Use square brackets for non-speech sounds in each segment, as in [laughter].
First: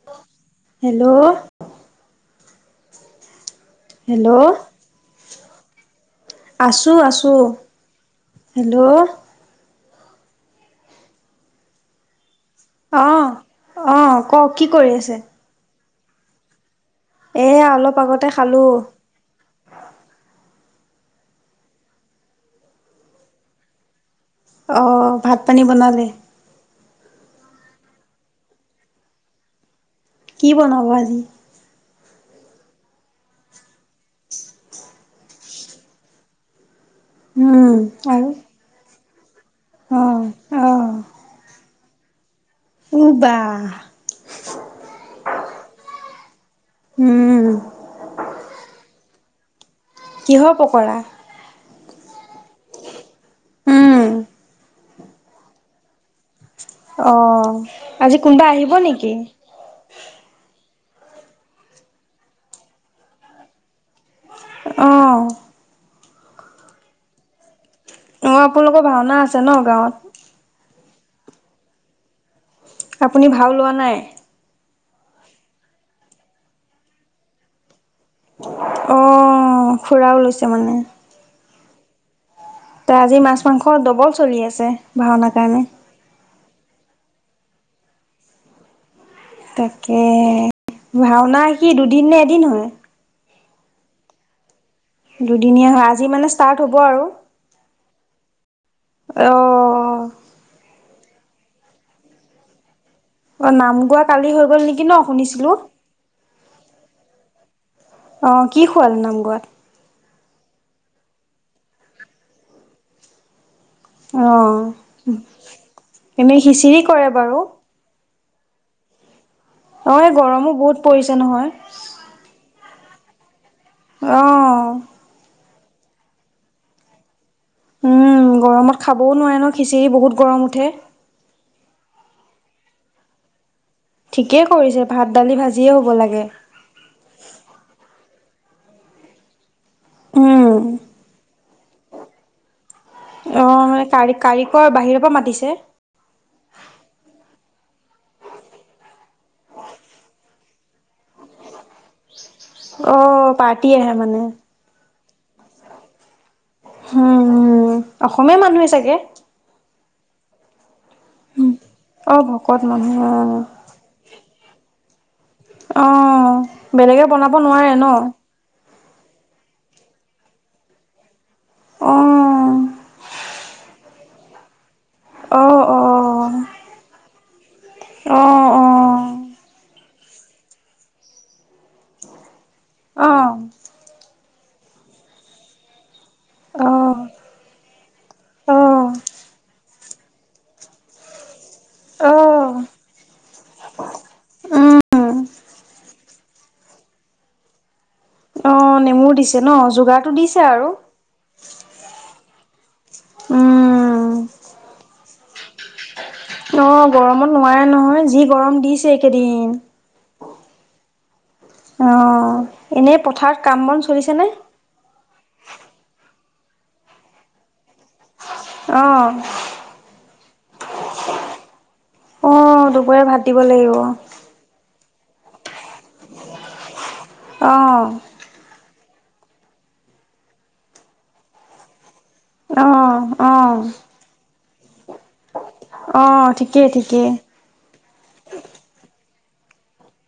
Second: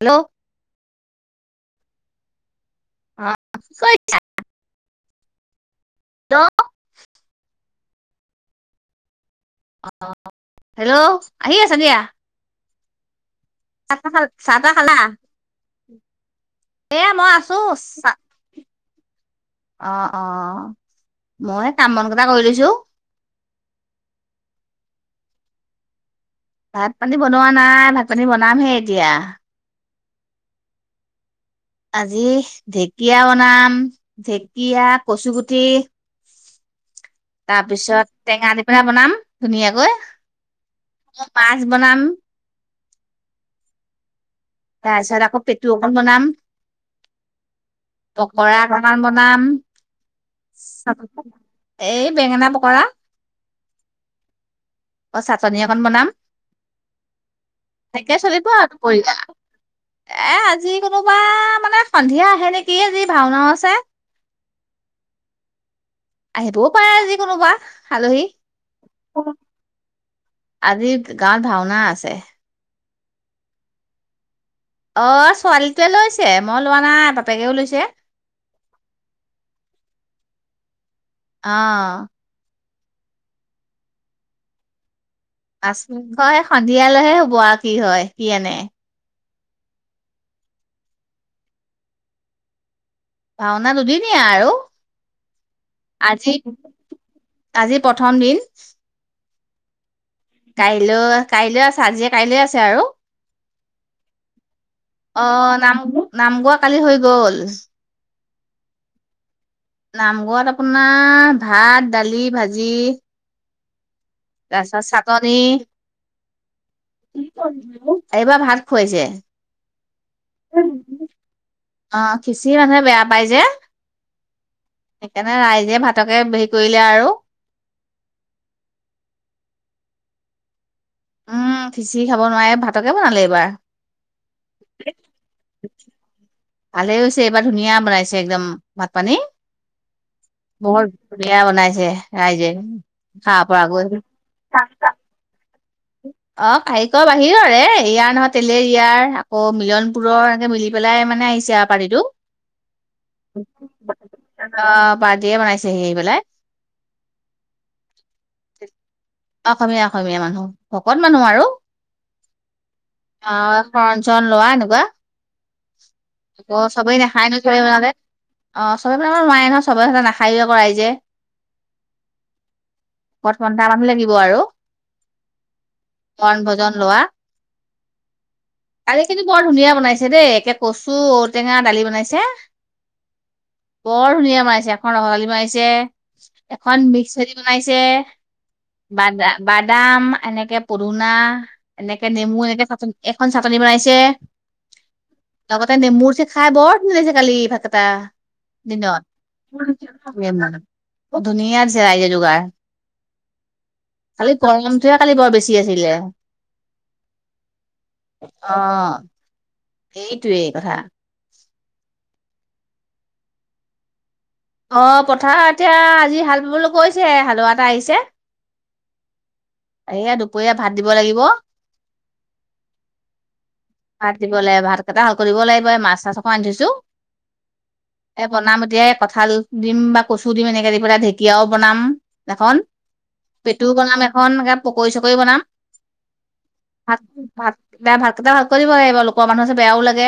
Hello hello অ কি কৰিছা হেল্ল' হেল্ল' আছো আছো হেল্ল' হেল্ল' আহি আছা দিয়া। অ', -অ', কওক কি কৰি আছে? [inaudible] এহ মই আছোঁ এয়া অ', অলপ আগতে খালোঁ - অ', মই কাম বন কেইটা কৰি লৈছো। অ', ভাত পানী বনালে? ভাত পানী বনোৱা নাই ভাত পানী বনামহে এতিয়া। কি বনাব আজি? আজি ঢেকীয়া বনাম ঢেকীয়া, কচু গুটি উম তাৰপিছত আৰু টেঙা দি পিনে বনাম ধুনীয়াকৈ, অঁ মাছ বনাম উহ বাহ। তাৰ পিছত আকৌ পেটু অকণ বনাম, উম পকৰা বনাম বনাম। কিহৰ পকৰা? এই বেঙেনা পকৰা। উম। অ চাটনি অকন বনাম। অ তাকে আজি কোনোবা চলিব আহিব আৰু কৰি নেকি? এ আজি কোনোবা মানে সন্ধিয়া আহে নেকি আজি ভাওনাও আছে। অহ আহিবও পাৰে আজি কোনোবা। আলহী অ আপোনালোকৰ ভাওনা আছে ন গাঁৱত? আজি গাঁৱত ভাওনা আছে। আপুনি ভাও লোৱা নাই? অ ছোৱালীটোৱে লৈছে মই লোৱা নাই বাপেকেও লৈছে। অ খুৰাও লৈছে মানে? আহ এ আজি মাছ মাংস ডবল চলি আছে। ভাওনাৰ কাৰণে মাছ মাংস সন্ধিয়ালৈহে হব আৰু কি হয় কি আনে। তাকে, ভাওনা সি দুদিন নে এদিন হব? ভাওনা দুদিনিয়া আৰু। দুদিনীয়া হয় আজি মানে ষ্টাৰ্ট হব আৰু। আজি প্ৰথম দিন অ কাইলৈ কাইলৈ আছে আজি কাইলৈ আছে আৰু। অ নাম গোৱা কালি হৈ গল নেকি ন অ শুনিছিলো নাম নাম গোৱা কালি হৈ গল অ কি খোৱাল নাম গোৱাত নাম গোৱাত আপোনাৰ ভাত দালি ভাজি অ' তাৰপিছত চাটনি এনেই খিচিৰি কৰে কি বাৰু কৰি এইবাৰ ভাত খোৱাইছে। অ' এই গৰমো বহুত পৰিছে নহয়। অ' খিচি মানুহে বেয়া পাই যে অ' সেইকাৰণে ৰাই জে ভাতকে হেৰি কৰিলে আৰু উম, গৰমত খাবও নোৱাৰে ন খিচিৰি বহুত গৰম উঠে। উম, সিচিৰি খাব নোৱাৰে ভাতকে বনালে এইবাৰ। ঠিকেই কৰিছে ভাত, দালি ভাজিয়ে হ'ব লাগে। ভালে হৈছে, এইবাৰ ধুনীয়া বনাইছে একদম ভাত পানী উম বহত ধুনীয়া বনাই ৰাইজে খাব অ' পৰাকৈ। মানে কাৰ কাৰিকৰ বাহিৰৰ পৰা মাতিছে? অহ' কাৰিকৰ বাহিৰত। ইয়াৰ নহয় তেলেৰ ইয়াৰ আকৌ মিলন পুৰৰ এনেকে মিলি পেলাই মানে আহিছে আৰু পাৰটিটো অ' পাৰ্টি আহে মানে। বাৰ্থডে বনাইছেহি আহি পেলাই উম অসমীয়া মানুহে চাগে অসমীয়া অসমীয়া মানুহ ভকত মানুহ আৰু অ' ভকত মানুহ অ'। আহ সৰ লোৱা এনেকুৱা অ' আকৌ চবেই বেলেগে নাখায় বনাব নো চব নোৱাৰে ন? বনালে অ চবেইবিলাক নোৱাই নহয় চবেতে নাখায়ে আকৌ ৰাইযে আহ কথ ঘন্টাামানহ লাগিব আৰু অ', অ', অ', বণ ভজন লোৱা অ', অ', দালিখিনি বৰ ধুনীয়া বনাইছে দেই একে কচু ঔটেঙা দালি বনাইছে অ বৰ ধুনীয়া বনাইছে এখন ৰসৰাালি বনাছে এখন মিক্স দি বনাইছে অ', বাদাম বাদাম এনেকে পদুনা এনেকে নেমু অ' এনেকে চাটনি এখন চাটনি বনাইছে উম। লগতে নেমুৰ চে খাই বৰ ধুনীয়া লাগিছে কালি ভাগ কেটা। অ' নেমুও দিছে ন? যোগাৰটো দিছে দিনত, আৰু। ধুনীয়া দিছে ৰাইজে যোগাৰ। উম, খালি গৰমটোহে কালি বৰ বেছি আছিলে। অ গৰমত নোৱাৰে নহয় যি গৰম দিছে এইকেইদিন। এইটোৱেই কথা। অ এনে পথাৰত কাম বন চলিছে নে? অ পথাৰ এতিয়া আজি হাল বাবলৈ গৈছে হালোৱা এটা আহিছে। অহ। এইয়া দুপৰীয়া ভাত দিব লাগিব। অ দুপৰীয়া ভাত দিব লাগিব। কটা হল কৰিব লাগিব এই মাছ-চাছ অকন আনি থৈছো অ', এই বনাম এতিয়া এই কঁঠাল দিম বা কচু দিম এনেকে দি পেলাই ঢেঁকীয়াও বনাম এখন, অ', অ', পেটু বনাম এখন এনেকে পকৰি-চকৰি বনাম অ', ঠিকেই ভাত ঠিকেই। ভাত ভাতকেইটা ভালকৈ দিব লাগিব, লো কৰ মানুহ আছে বেয়াও লাগে।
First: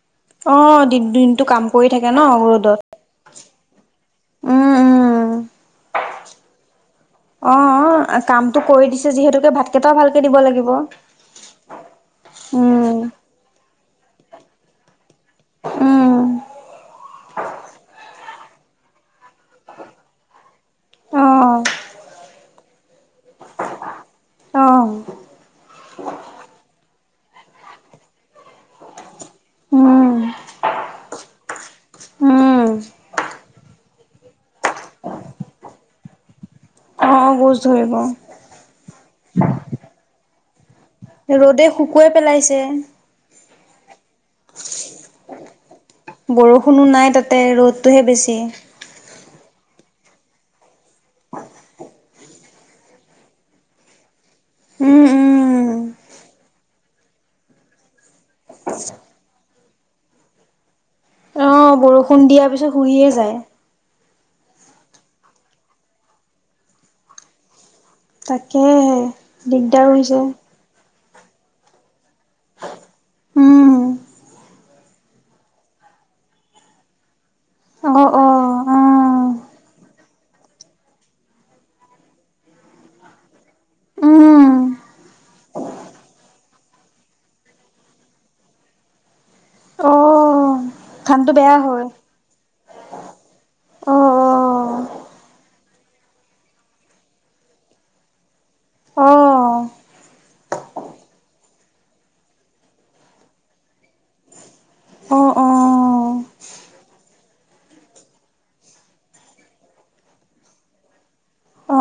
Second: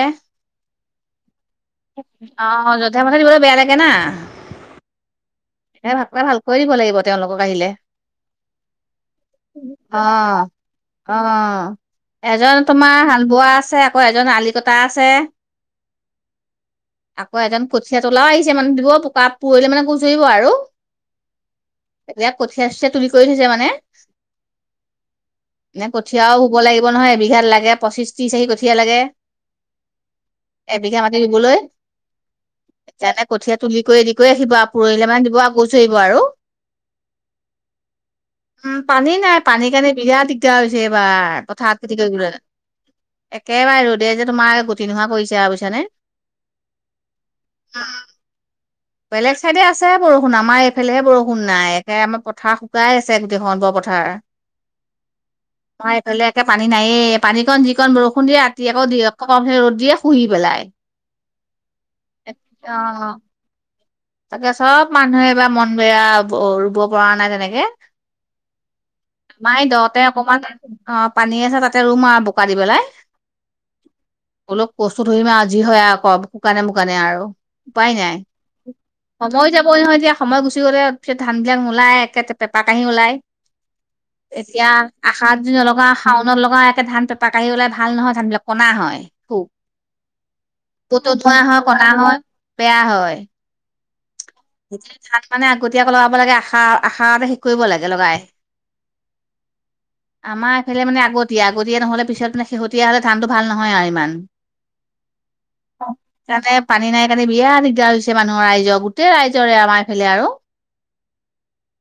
অ, দিন দিনটো কাম কৰি থাকে ন অ ৰ'দত। যধে মধে দিবলৈ বেয়া লাগে না। উম উম। এ ভাতকেইটা ভালকৈয়ে দিব লাগিব। তেওঁলোকক অ আহিলে কামটো কৰি দিছে যিহেতুকে ভাতকেইটাও অ ভালকে দিব লাগিব। অ এজন তোমাৰ উম, হাল বোৱা আছে, আকৌ এজন আলি কটা আছে। উম। আকৌ এজন কঠীয়া তোলাও আহিছে মানে দিব বোকা পৰশিলে মানে গোছ ধৰিব আৰু। অ', এতিয়া কঠিয়া-চঠিয়া তুলি কৰি থৈছে মানে। [unintelligible] এনে কঠীয়াও হ'ব লাগিব নহয়, এবিঘাত লাগে পঁচিশ ত্ৰিশ আশি কঠীয়া লাগে। উম। এবিঘা মাতি ৰুবলৈ। উম, যেনে কঠীয়া তুলি কৰি ৰেদি কৰি ৰাখিব আৰু পৰহিলে মান দিব আকো গৌছ ধৰিব আৰু। অ গোছ ধৰিব। উম পানী নাই পানী কাৰণে বিৰাট দিগদাৰ হৈছে এইবাৰ ৰ'দে পথাৰত খেতি শুকুৱাই কৰিবলে। পেলাইছে। একেবাৰে ৰ'দ দে যে তোমাৰ গুটি নহোৱা কৰিছে আৰু বুইছানে। বৰষুণো নাই তাতে ৰ'দতটোহে বেছি। বেলেগ চাইডে আছে বৰষুণ আমাৰ এইফালেহে বৰষুণ নাই একে আমাৰ পথাৰ শুকাই আছে গোটেইখন বৰ পথাৰ। উম উম। মই এইফলে একে পানী নায়েই পানীকণ যিকণ বৰষুণ দিয়ে ৰাতি আকৌ দুই এক পৰা ৰ'দ দিয়ে শুহি পেলাই। অ' বৰষুণ দিয়াৰ পিছত অ শুহিয়ে যায়। তাকে চব মানুহে এবাৰ মন বেয়া ৰুব পৰা নাই তেনেকে তাকেহে আমাই দিগদাৰ দহতে হৈছে অকমান অ', পানী আছে তাতে ৰুম আৰু বোকা দি পেলাই। উম, অলপ কষ্ট ধৰিমা আৰু যি হয় আক শুকানে মুুকানে আৰু উপায় অ নাই। অ অ সময়ো যাবই নহয় এতিয়া সময় গুচি গ'লে ত পিছত ধান বিলাক নোলাই একে পেপা কাঁহি ওলায়। উম এতিয়া আশাৰ যদি নলগা শাওনত লগা একে ধান পাকি ওলাই ভাল নহয় ধান বিলাক কনা হয়। হয়। অ', পতো ধানটো ধোৱা বেয়া হয় কটা হয় বেয়া হয়। অ সেইতি ধান মানে আগতীয়াকৈ লগাব লাগে আশা আশাৰতে শেষ কৰিব লাগে লগাই। অ অ', আমাৰ এইফালে মানে আগতীয়া আগতীয়া নহলে পিছত পে শেহতীয়া হলে ধানটো ভাল নহয় আৰু ইমান। হয়। কাৰণে পানী নাই কাৰণে বিৰা দিগদাৰ হৈছে মানুহৰ ৰাইজৰ। গোটেই ৰাইজৰে আমাই ফেলে আৰু। অ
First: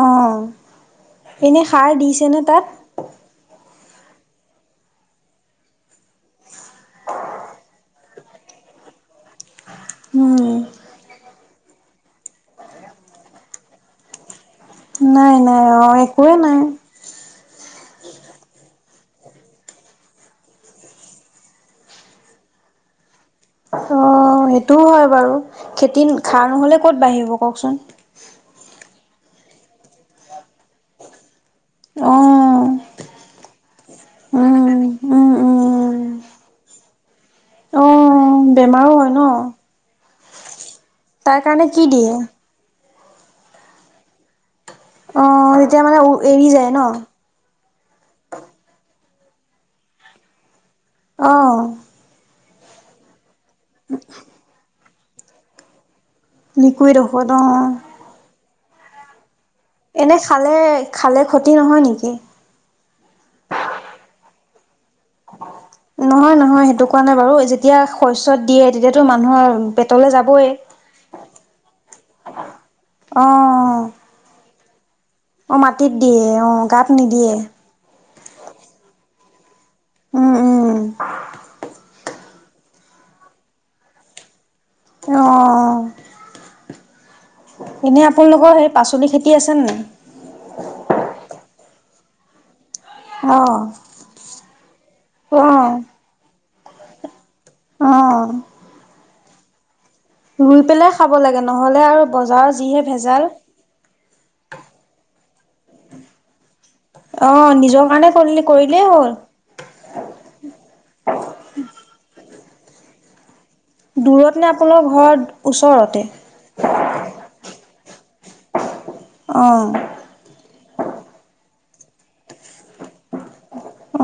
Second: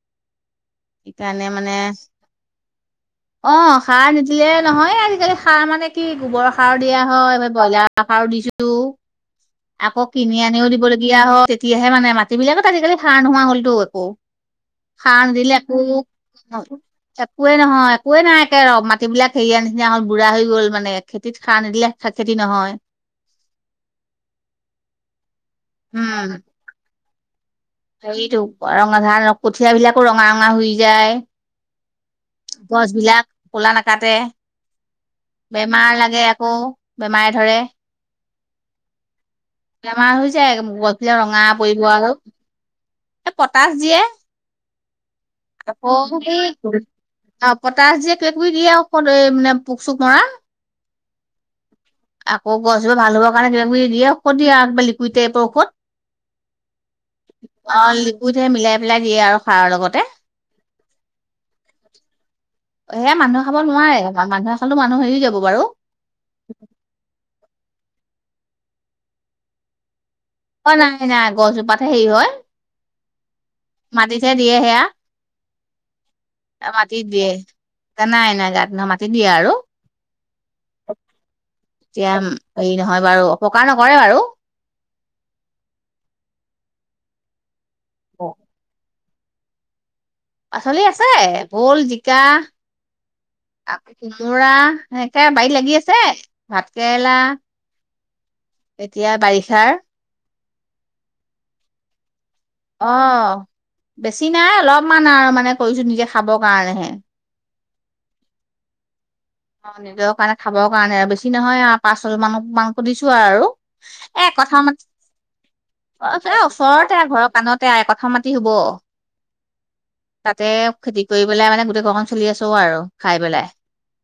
সেইকাৰণে এনে মানে সাৰ দিছেনে তাত অ', সাৰ নিদিলে নহয় আজিকালি সাৰ মানে কি গোবৰৰ সাৰো দিয়া হয় এই ব্ৰইলাৰ সাৰো দিছোঁ। উ [unintelligible] আকৌ কিনি আনিও দিবলগীয়া হ তেতিয়াহে মানে মাটিবিলাকত আজিকালি ধাৰ় নোহোৱা হলতো একো খান নাই দিলে। নাই অ একোৱে নাই কোৱে নহয় কোৱ নাই একে ৰ মাটিবিলাক হেৰিয়া নিচিনা হ'ল বুঢ়া হৈ গল মানে খেতিত সাৰ নিদিলে খেতি নহয়। অ', সেইটোও হয় বাৰু খেতি খাৰ নহ'লে ক'ত বাঢ়িব। কওকচোন হেটো ৰঙা ধান কঠিয় বিলাকো ৰঙা ৰঙা হৈ যায়। অ গছবিলাক কলা নাকাটে। উম উম উম বেমাৰ লাগে আকৌ বেমাৰে ধৰে। অ বেমাৰো হয় ন। বেমাৰ হৈ যায় গছ পিলাক তাৰ ৰঙা কাৰণে কি পৰিব আৰু। দিয়ে এ পটাচ দিয়ে অ', তেতিয়া আকৌ মানে এৰি যায় ন? অ', কটাচ দিয়ে কেকবি দিয়ে অ এই মানে পোক চোক মৰা। অহ, আকৌ গছবোৰ ভাল হ'ব কাৰণে কিব কিবি দিয়েঔষধ দিয় আৰুিব লিকুইডটাইপৰ ঔষধ। লিকুইড ঔষধ অ', অ মিলাই পেলাই দিয়ে আৰু। খাৰৰ লগতে এনে খালে খালে ক্ষতি নহয় নেকি? এই মানুহ খাব নোৱাৰে মানুহ খালে মানুহ হেৰি যাব বাৰু। নহয় নহয় সেইটো কোৱা নাই বাৰু যেতিয়া শস্যত দিয়ে তেতিয়াাতো মানুহৰ পেটলে যাব। অ' নাই-নাই গছজোপাতে হেৰি হয়। অহ, মাটিতহে দিয়ে সেয়া অ', গাত মাটতি দিয়ে নিদিয়ে। নাই এ ন গাত নহয় মাটিত। দিয়া আৰু। উম-উম, এতিয়া হেৰি নহয় বাৰু অপকাৰ নকৰে বাৰু অ এনেই আপোনালোকৰ সেই পাচলি খেতি কি আছে? পাচলি আছে ভোল জিকা। অ', আ খিজোৰা সেনেকে বাৰীত লাগি অ', আছে ভাত কেৰেলা। অ', এতিয়া বাৰিষাৰ ৰুই পেলাই খাব লাগে নহলে আৰু বজাৰৰ যিহে ভেজাল। অ', বেছি নাই অলপমান আৰু মানে কৰিছোঁ নিজে খাবৰ কাৰণেহে। যোগানে কৰিলি কৰিলে হ'ল। অ', নিজৰ কাৰণে খাবৰ কাৰণে আৰু বেছি নহয় পাঁচ ছ মান মানো দিছো আৰু আৰু এ! দূৰত নে কথা মতে আপোনালোকৰ ঘৰ ওচৰতে? অ', ওচৰতে ঘৰৰ কাণতে আ কথা মতে হ'ব। অ'। তাতে খেতি কৰি পেলাই মানে গোটেই ঘৰখন চলি আছো আৰু খাই পেলাই।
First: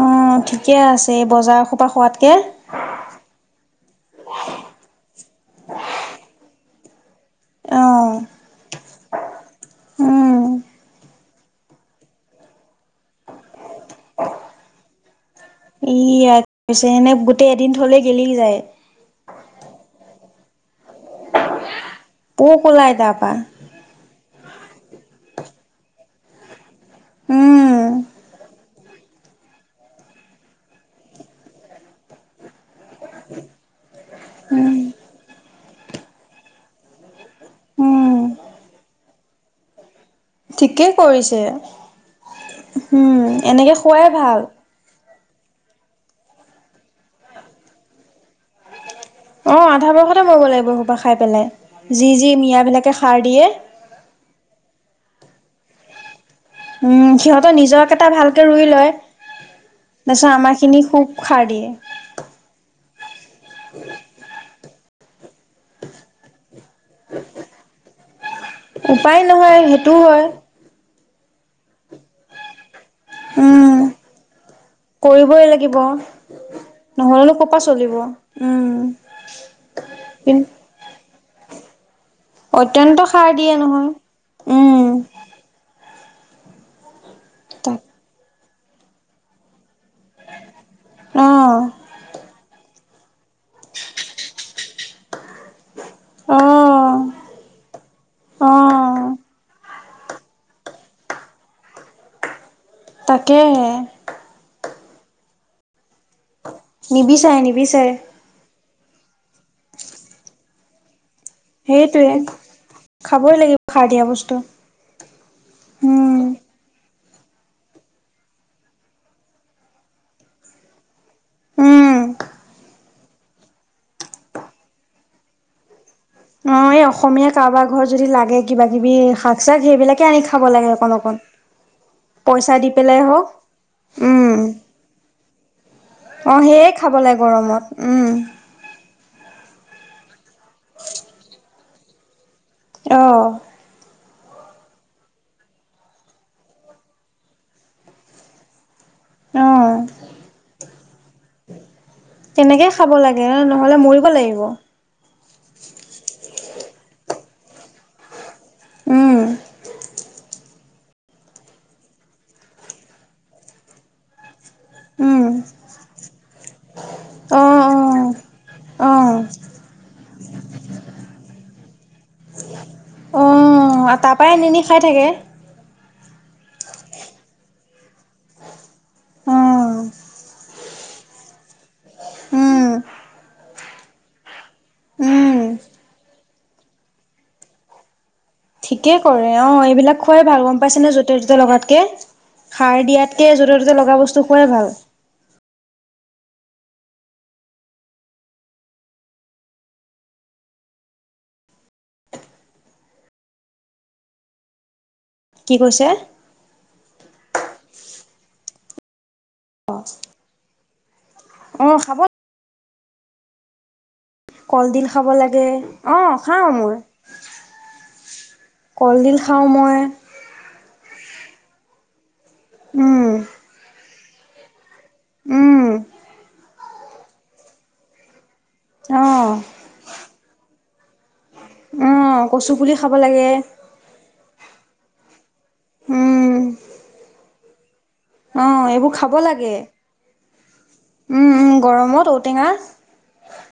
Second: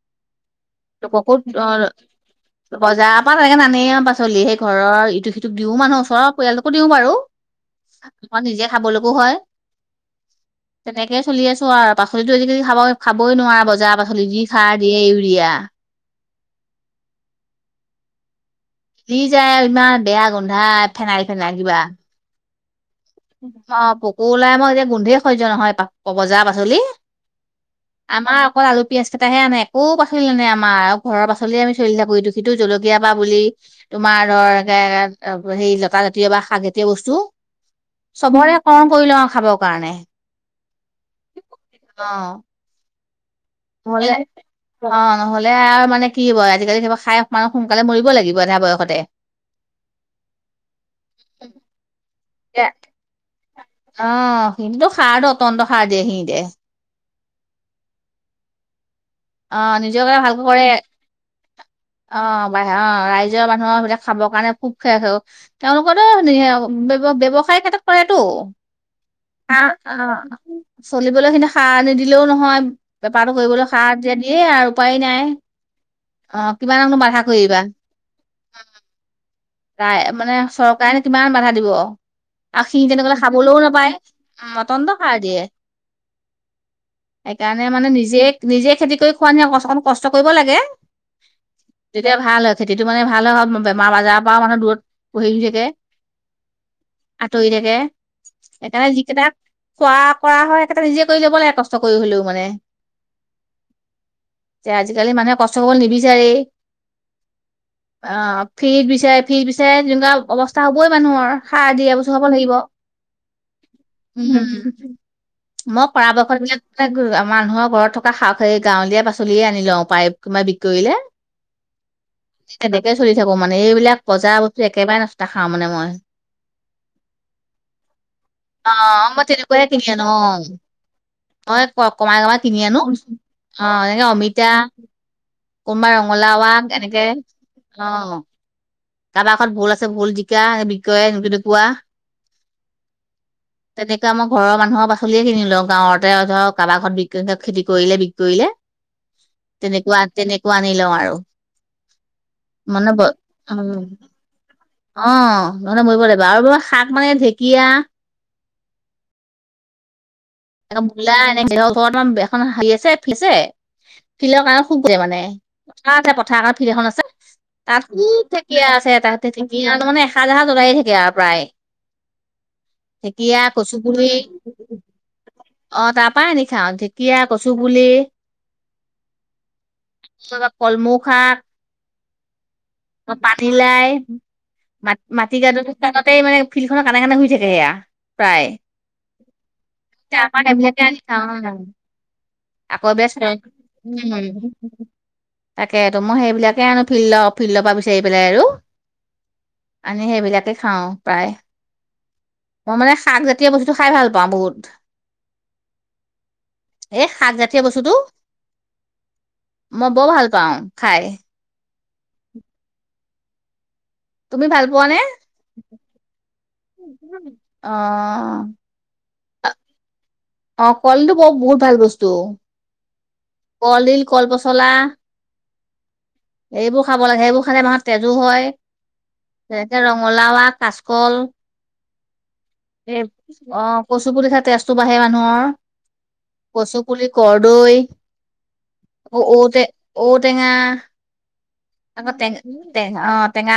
অ', ঠিকে আছে এই লোককো অ বজাৰসোপ পৰা খোৱাতকে। বজাৰৰ পৰা তেনেকে নানেই পাচলি সেই ঘৰৰ ইটো সিটো তোক দিও মানুহ ওচৰ পৰিয়ালটোকো দিওঁ বাৰু অ', তমাৰ নিজে খাবলৈকো হয়। উ'ম। তেনেকেই চলি আছো আৰু পাচলিতো আজিকালি খাব খাবই নোৱাৰা বজাৰ পাচলি যি খাৰ দিয়ে, ইউৰিয়া ই পছে এনে গোটেই এদিন থলে গেলি যায়। গেলি যায় ইমান বেয়া গোন্ধা ফেনাইল ফেনাইল কিবা। পোক ওলাই। তাৰপা অ', পোকো ওলাই মই এতিয়া গোন্ধেই সহ্য নহয় বজাৰৰ পাচলি। উম, আমাৰ অকল আলু পিয়াজকেইতাহে আনে একো পাচলি নানে আমাৰ আৰু ঘৰৰ পাচলিয়ে চলি থাকো ইটো- সিটো জল কীয়া, পা বুলি তোমাৰ ধৰ হেৰি লতা জাতীয় বা শাক জাতীয় বস্তু। উম। চবৰে কৰণ কৰি লওঁ খাবৰ কাৰণে ঠিকেই কৰিছে আহ উম এনেকে খুৱাই ভাল অ নহলে আৰু মানে কি হ আজিকালি সাৰ খাই মাৰিব লাগিব সোনকালে মৰিব লাগিব এধা বয়সতে অ আধা বয়সয়তে মৰিব লাগিব এই সোপা খাই পেলাই যি যি মিঞাবিলাকে সাৰ দিয়ে অ কিনটোটো সাৰো অতন্ত সাৰ দিয়ে সি দে উম সিহঁত নিজক কেটা ভালকে ৰুই লয় অ নিজৰ কাৰণে তাৰিছত ভালকৈ আমাৰ কৰে খিনি খুব খাৰ দিয়ে অ', বা অ', ৰাইজৰ মানুহৰ সেইবিলাক খাবৰ কাৰণে খুব খেও তেওঁলোকৰো ব ব্যৱসায়ৰ ক্ষেত্ৰত কৰেতটো উপায় নহয় সেইটোও হয় চলিবলৈ সিনি সাৰ নিদিলেও নহয় বেপাৰটো কৰিবলৈ উম। সাৰ দিয়া দিয়ে আৰু উপায় নাই কৰিবই লাগিব অ কিমানকনো বাধা নহলেনো ক' কৰিবা। পৰা চলিব উম কাই মানে কি চৰকাৰেনো কিমান বাধা দিব আও সি অত্যন্ত তেনেকলে সাৰ দিয়ে খাবলৈ নহয় নাপায় উম মটনটো সাৰ দিয়ে সেইকাৰণে তাক মানে নিজে নিজে খেতি কৰি খোৱা নিছিনা কষ্ট কন কষ্ট কৰিব লাগে অ তেতিয়া ভাল হয় খেতিটো মানে ভাল হয় বেমাৰ আজাৰ পাওঁ মানুহ দূৰত, পঢ়ি শুই থাকে অ আঁতৰি থাকে অ সেইকাৰণে যিকেইটাক চোৱা কৰা হয় একেটা নিজে কৰি যাব লাগে কষ্ট কৰি হলেও মানে তাকেহে যে আজিকালি মানুহে কষ্ট কৰিবলৈ নিবিচাৰে নিবিচাৰে নিবিচাৰে আহ ফ্ৰিত বি ফ্ৰিত বিচাৰে তেনেকুৱা অৱস্থা হবই মানুহৰ সাৰ দিয়া বস্তু সেইটোৱে খাব লাগিব উম খাবই লাগিব সাৰ দিয়া বস্তু মই উম পৰাপক্ষত এইবিলাক মানুহৰ ঘৰত থকা শাক সেই গাঁৱলীয়া পাচলিয়ে আনি লওঁ পায় কোনোবাই বিকি কৰিলে উম তেনেকে চলি থাকো মানে এইবিলাক বজাৰ বস্তু একেবাৰে নষ্টা খাওঁ মানে মই অ এই অসমীয়া কাৰোবাৰ ঘৰ যদি লাগে কিবা অ কিবি মই শাক তেনেকুৱাই চাক কিনি আনো সেইবিলাকে আনি খাব লাগে অকন অকন মই কমাই কমাই কিনি আনো অ এনেকে উম অমিতা কোনোবাই অ ৰঙলাও আগ সেয়ে খাব এনেকে লাগে গৰমত অ উম কাৰোবাৰ ঘৰত ভুল আছে ভুল জিকা বিক কেৰে তেনেকুৱা অহ তেনেকুৱা আমাৰ ঘৰৰ মানুহৰ পাচলিয়ে কিনি লওঁ গাঁৱতে ধৰক কাৰোবাক ঘৰত বিক কৰিছে খেতি কৰিলে বিক কৰিলে অ অ তেনেকুৱা তেনেকুৱা আনি লও আৰু তেনেকেই খাব মানে ব লাগে ন নহলে উম মৰিব লাগিব অ নহ'লে মৰিব লাগিব আৰু বাবা শাক মানে ঢেকীয়া উম, এ মূলা এনেক ওপৰত এখন হেৰি আছে ফিচে ফিলক আৰু খুবজে মানে উম, পথাৰ আছে পথাৰ এখনত ফিড এখন আছে অ', তাত অ', খুব ঢেঁকীয়া আছে অ', তাহাঁতে [unintelligible] এসাঁজ-এসাঁজ উলায়ে থাকে আৰু প্ৰায়। ঢেকীয়া, কচু অ', পুলি তাৰ পৰাই আনি আনি খাই থাকে। অ, তাৰপা আনিচা আৰু ঢেকীয়া, কচু পুলি অ', কলমৌ শাক উম, পানীলাই উম। মা-মাটি [unintelligible] তাতেই মানে ফিল্ড খনৰ কানে - কানে শই থাকে সেয়া। প্ৰায়। ঠিকেই কৰে অ, এইবিলাক এতিয়া খোৱাই আমাৰ ভাল গম এইবিলাকে পাইছে নে আনি য'তে ত'তে খাওঁ লগাতকে সাৰ আকৌ দিয়াতকে এবাৰ য'তে ত'তে লগা বস্তু খোৱাই ভাল। তাকে তো মই সেইবিলাকে আনো ফিল্ডৰ- ফিল্ডৰ পৰা বিচাৰি পেলাই আৰু। আনি সেইবিলাকে খাওঁ প্ৰায়। মই মানে শাক জাতীয় বস্তুতো খাই ভাল পাওঁ বহুত। কি কৈছে? এ শাকজাতীয় বস্তুটো মই বৰ ভাল পাওঁ খাই। অ', খাব তুমি ভাল কলডিল পোৱা নে? খাব লাগে, অ', খাওঁ মই। অ', কলডিল খাওঁ মই। অ', কলটো বৰ বহুত ভাল বস্তু। উম, কলডিল, কল-পচলা। উম, এইবোৰ খাব লাগে সেইবোৰ খালে মানুহৰ তেজো হয়। অ', তেতে ৰঙালাউ আও কাচকল। অ', কচু পুলি খাব লাগে অ, কচুপুলি খাই তেজ তেজটো বাঢ়ে মানুহৰ উম। কচুপুলি, কৰদৈ। অ', এইবোৰ খাব ঔ লাগে তে ঔ টেঙা। উম, উম, গৰমত আকৌ টেঙ ঔটেঙা। অ', টেঙা।